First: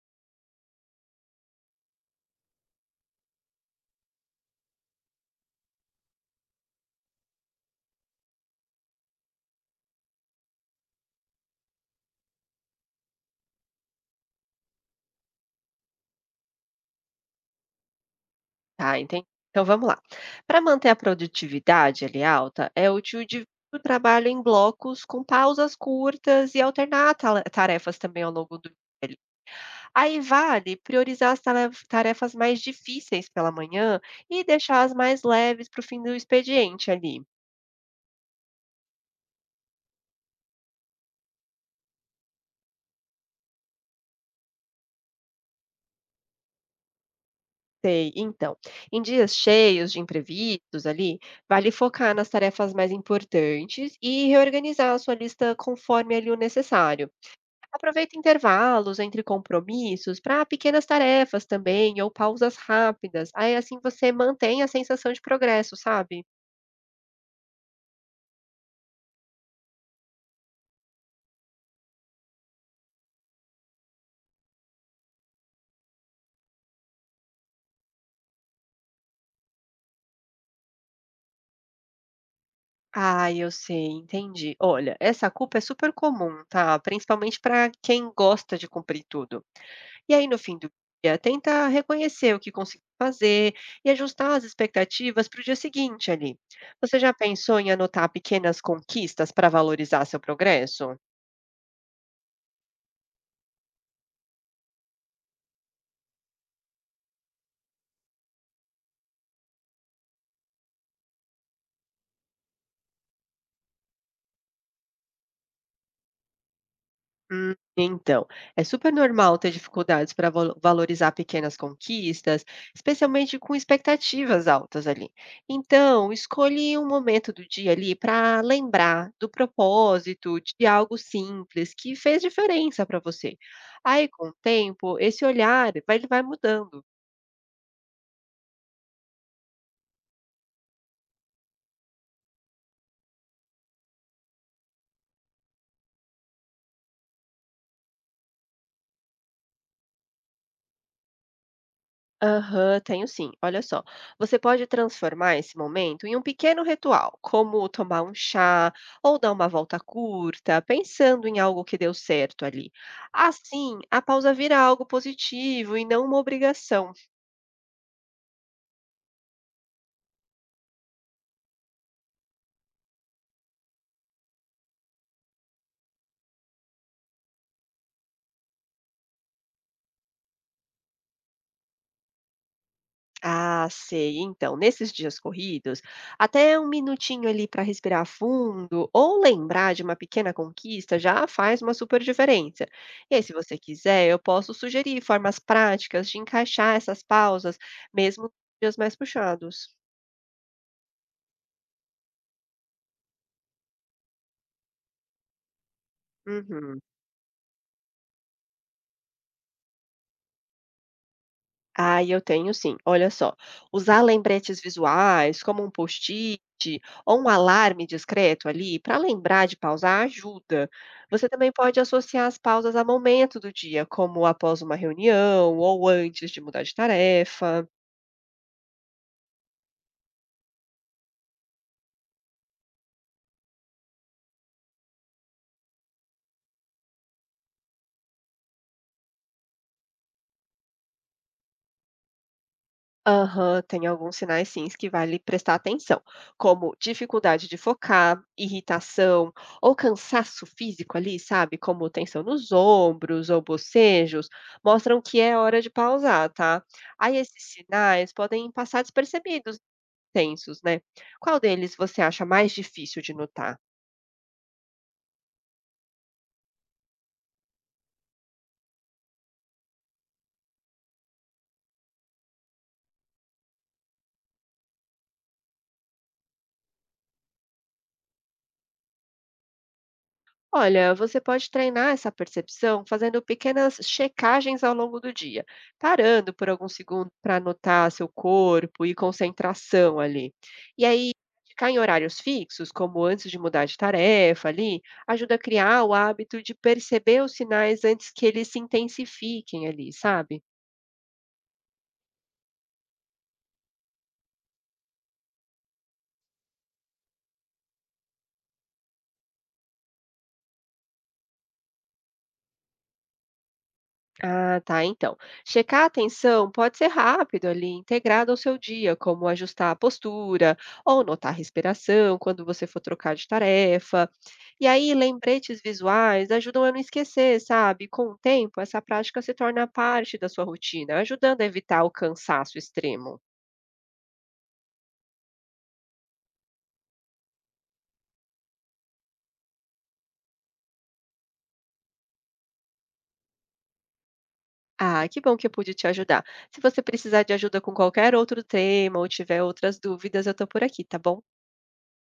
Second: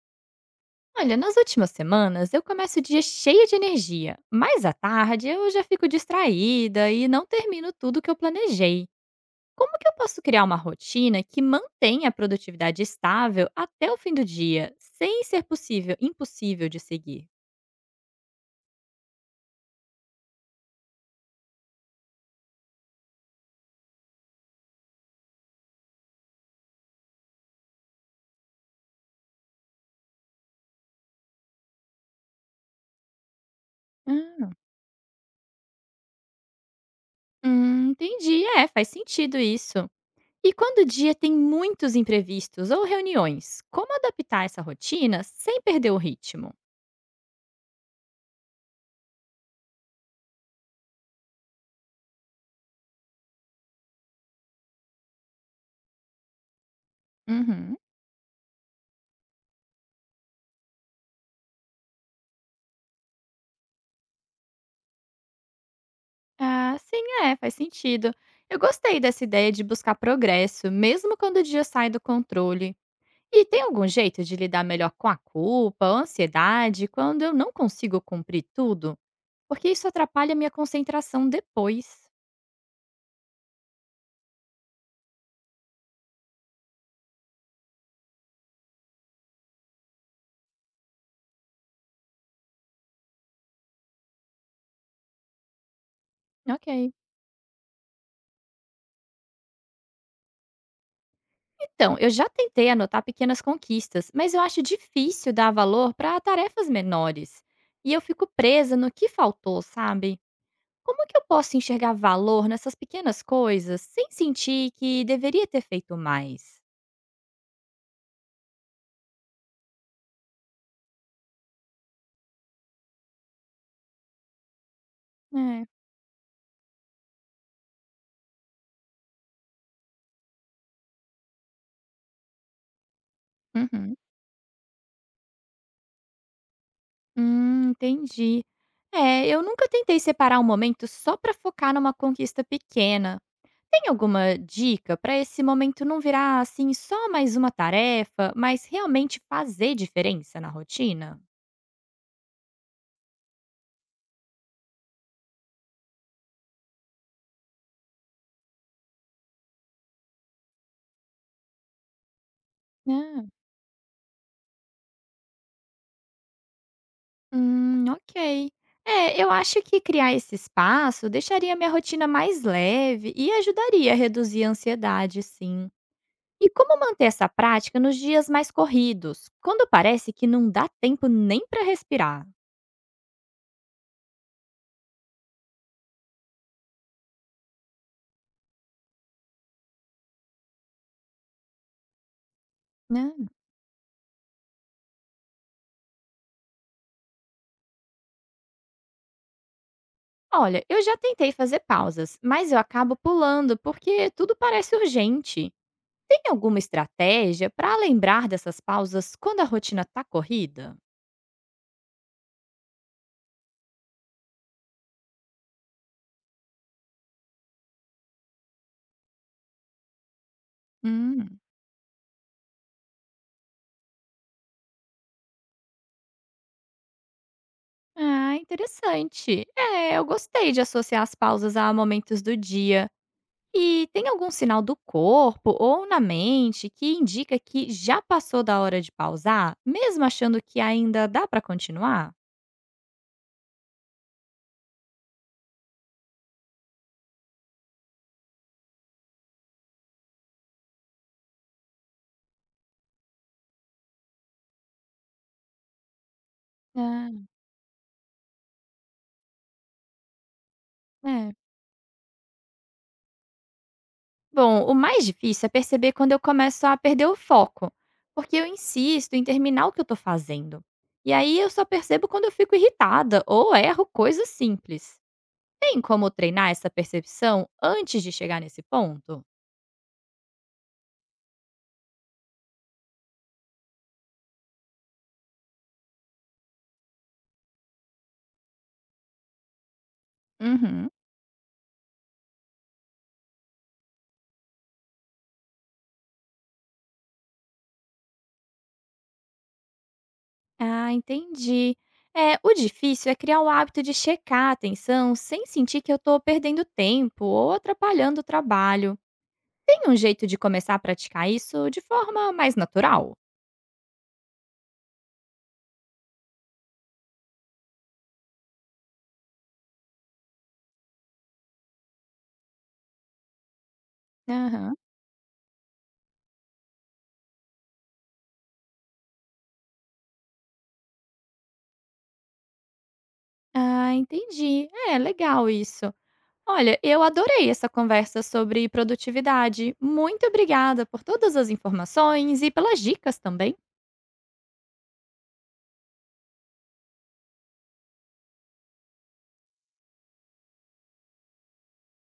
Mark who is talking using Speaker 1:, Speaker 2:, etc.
Speaker 1: Olha, nas últimas semanas eu começo o dia cheia de energia, mas à tarde eu já fico distraída e não termino tudo que eu planejei. Como que eu posso criar uma rotina que mantenha a produtividade estável até o fim do dia, sem ser possível, impossível de seguir?
Speaker 2: Tá, entendi. Então vamos lá. Para manter a produtividade ali alta, é útil dividir o trabalho em blocos com pausas curtas e alternar tarefas também ao longo do dia. Aí vale priorizar as tarefas mais difíceis pela manhã e
Speaker 1: Hum,
Speaker 2: deixar as mais leves para o fim do expediente ali.
Speaker 1: hum, entendi, é, faz sentido isso. E quando o dia tem muitos imprevistos ou reuniões, como adaptar essa rotina sem perder o ritmo?
Speaker 2: Sei. Então, em dias cheios de imprevistos ali, vale focar nas tarefas mais importantes e reorganizar a sua lista conforme ali o necessário.
Speaker 1: Uhum.
Speaker 2: Aproveita intervalos entre compromissos para pequenas tarefas também, ou pausas rápidas. Aí assim você mantém a sensação de progresso, sabe?
Speaker 1: Ah, sim, é, faz sentido. Eu gostei dessa ideia de buscar progresso, mesmo quando o dia sai do controle. E tem algum jeito de lidar melhor com a culpa, a ansiedade, quando eu não consigo cumprir tudo? Porque isso atrapalha minha concentração depois.
Speaker 2: Ah, eu sei, entendi. Olha, essa culpa é super comum, tá? Principalmente para quem gosta de cumprir tudo. E aí no fim do dia, tenta reconhecer o que conseguiu fazer e ajustar as expectativas para o dia seguinte ali.
Speaker 1: Ok.
Speaker 2: Você já pensou em anotar pequenas conquistas para valorizar seu progresso?
Speaker 1: Então, eu já tentei anotar pequenas conquistas, mas eu acho difícil dar valor para tarefas menores. E eu fico presa no que faltou, sabe? Como que eu posso enxergar valor nessas pequenas coisas sem sentir que deveria ter feito mais?
Speaker 2: Então, é super normal ter dificuldades para valorizar pequenas conquistas, especialmente com expectativas altas ali.
Speaker 1: É.
Speaker 2: Então, escolhe um momento do dia ali para lembrar do propósito de algo simples que fez diferença para você.
Speaker 1: Uhum.
Speaker 2: Aí, com o tempo, esse olhar vai, ele vai mudando.
Speaker 1: Entendi. É, eu nunca tentei separar um momento só pra focar numa conquista pequena. Tem alguma dica pra esse momento não virar assim só mais uma tarefa, mas realmente fazer diferença na rotina?
Speaker 2: Aham, tenho sim. Olha só, você pode transformar esse momento em um pequeno ritual, como tomar um chá ou dar uma volta curta, pensando em algo que deu certo ali. Assim, a pausa vira algo positivo e não uma obrigação.
Speaker 1: Ok. É, eu acho que criar esse espaço deixaria minha rotina mais leve e ajudaria a reduzir a ansiedade, sim. E como manter essa prática nos dias mais corridos, quando parece que não dá tempo nem para respirar,
Speaker 2: Ah, sei. Então, nesses dias corridos, até um minutinho ali para respirar fundo ou lembrar de uma pequena conquista já faz uma super diferença.
Speaker 1: né?
Speaker 2: E aí, se você quiser, eu posso sugerir formas práticas de encaixar essas pausas, mesmo nos dias mais puxados.
Speaker 1: Olha, eu já tentei fazer pausas, mas eu acabo pulando porque tudo parece urgente. Tem alguma
Speaker 2: Uhum.
Speaker 1: estratégia para lembrar dessas pausas quando a rotina tá corrida?
Speaker 2: Ah, eu tenho sim. Olha só, usar lembretes visuais, como um post-it ou um alarme discreto ali, para lembrar de pausar, ajuda. Você
Speaker 1: Hum.
Speaker 2: também pode associar as pausas a momento do dia, como após uma reunião ou antes de mudar de tarefa.
Speaker 1: Ah, interessante. É, eu gostei de associar as pausas a momentos do dia. E tem algum sinal do corpo ou na mente que indica que já passou da hora de pausar, mesmo achando que ainda dá para continuar?
Speaker 2: Aham, tem alguns sinais sim que vale prestar atenção, como dificuldade de focar, irritação ou cansaço físico ali, sabe? Como tensão nos ombros ou bocejos, mostram que é hora de pausar, tá?
Speaker 1: Ah,
Speaker 2: Aí esses sinais podem passar despercebidos, tensos, né?
Speaker 1: é.
Speaker 2: Qual deles você acha mais difícil de notar?
Speaker 1: Bom, o mais difícil é perceber quando eu começo a perder o foco, porque eu insisto em terminar o que eu tô fazendo. E aí eu só percebo quando eu fico irritada ou erro coisas simples. Tem como treinar essa percepção antes de chegar nesse ponto?
Speaker 2: Olha, você pode treinar essa percepção fazendo pequenas checagens ao longo do dia, parando por alguns segundos para notar seu corpo e concentração ali. E
Speaker 1: Uhum.
Speaker 2: aí, ficar em horários fixos, como antes de mudar de tarefa ali, ajuda a criar o hábito de perceber os sinais antes que eles se intensifiquem ali, sabe?
Speaker 1: Ah, entendi. É, o difícil é criar o hábito de checar a atenção sem sentir que eu estou perdendo tempo ou atrapalhando o trabalho. Tem um jeito de começar a praticar isso de forma mais natural?
Speaker 2: Ah, tá. Então, checar a atenção pode ser rápido ali, integrado ao seu dia, como ajustar a postura ou notar a respiração quando você for trocar de tarefa. E
Speaker 1: Aham.
Speaker 2: aí, lembretes visuais ajudam a não esquecer, sabe? Com o tempo, essa prática se torna parte da sua rotina, ajudando a evitar o cansaço extremo.
Speaker 1: Ah, entendi. É, legal isso. Olha, eu adorei essa conversa sobre produtividade. Muito obrigada por todas as informações e pelas dicas também.
Speaker 2: Ah, que bom que eu pude te ajudar. Se você precisar de ajuda com qualquer outro tema ou tiver outras dúvidas, eu tô por aqui, tá bom?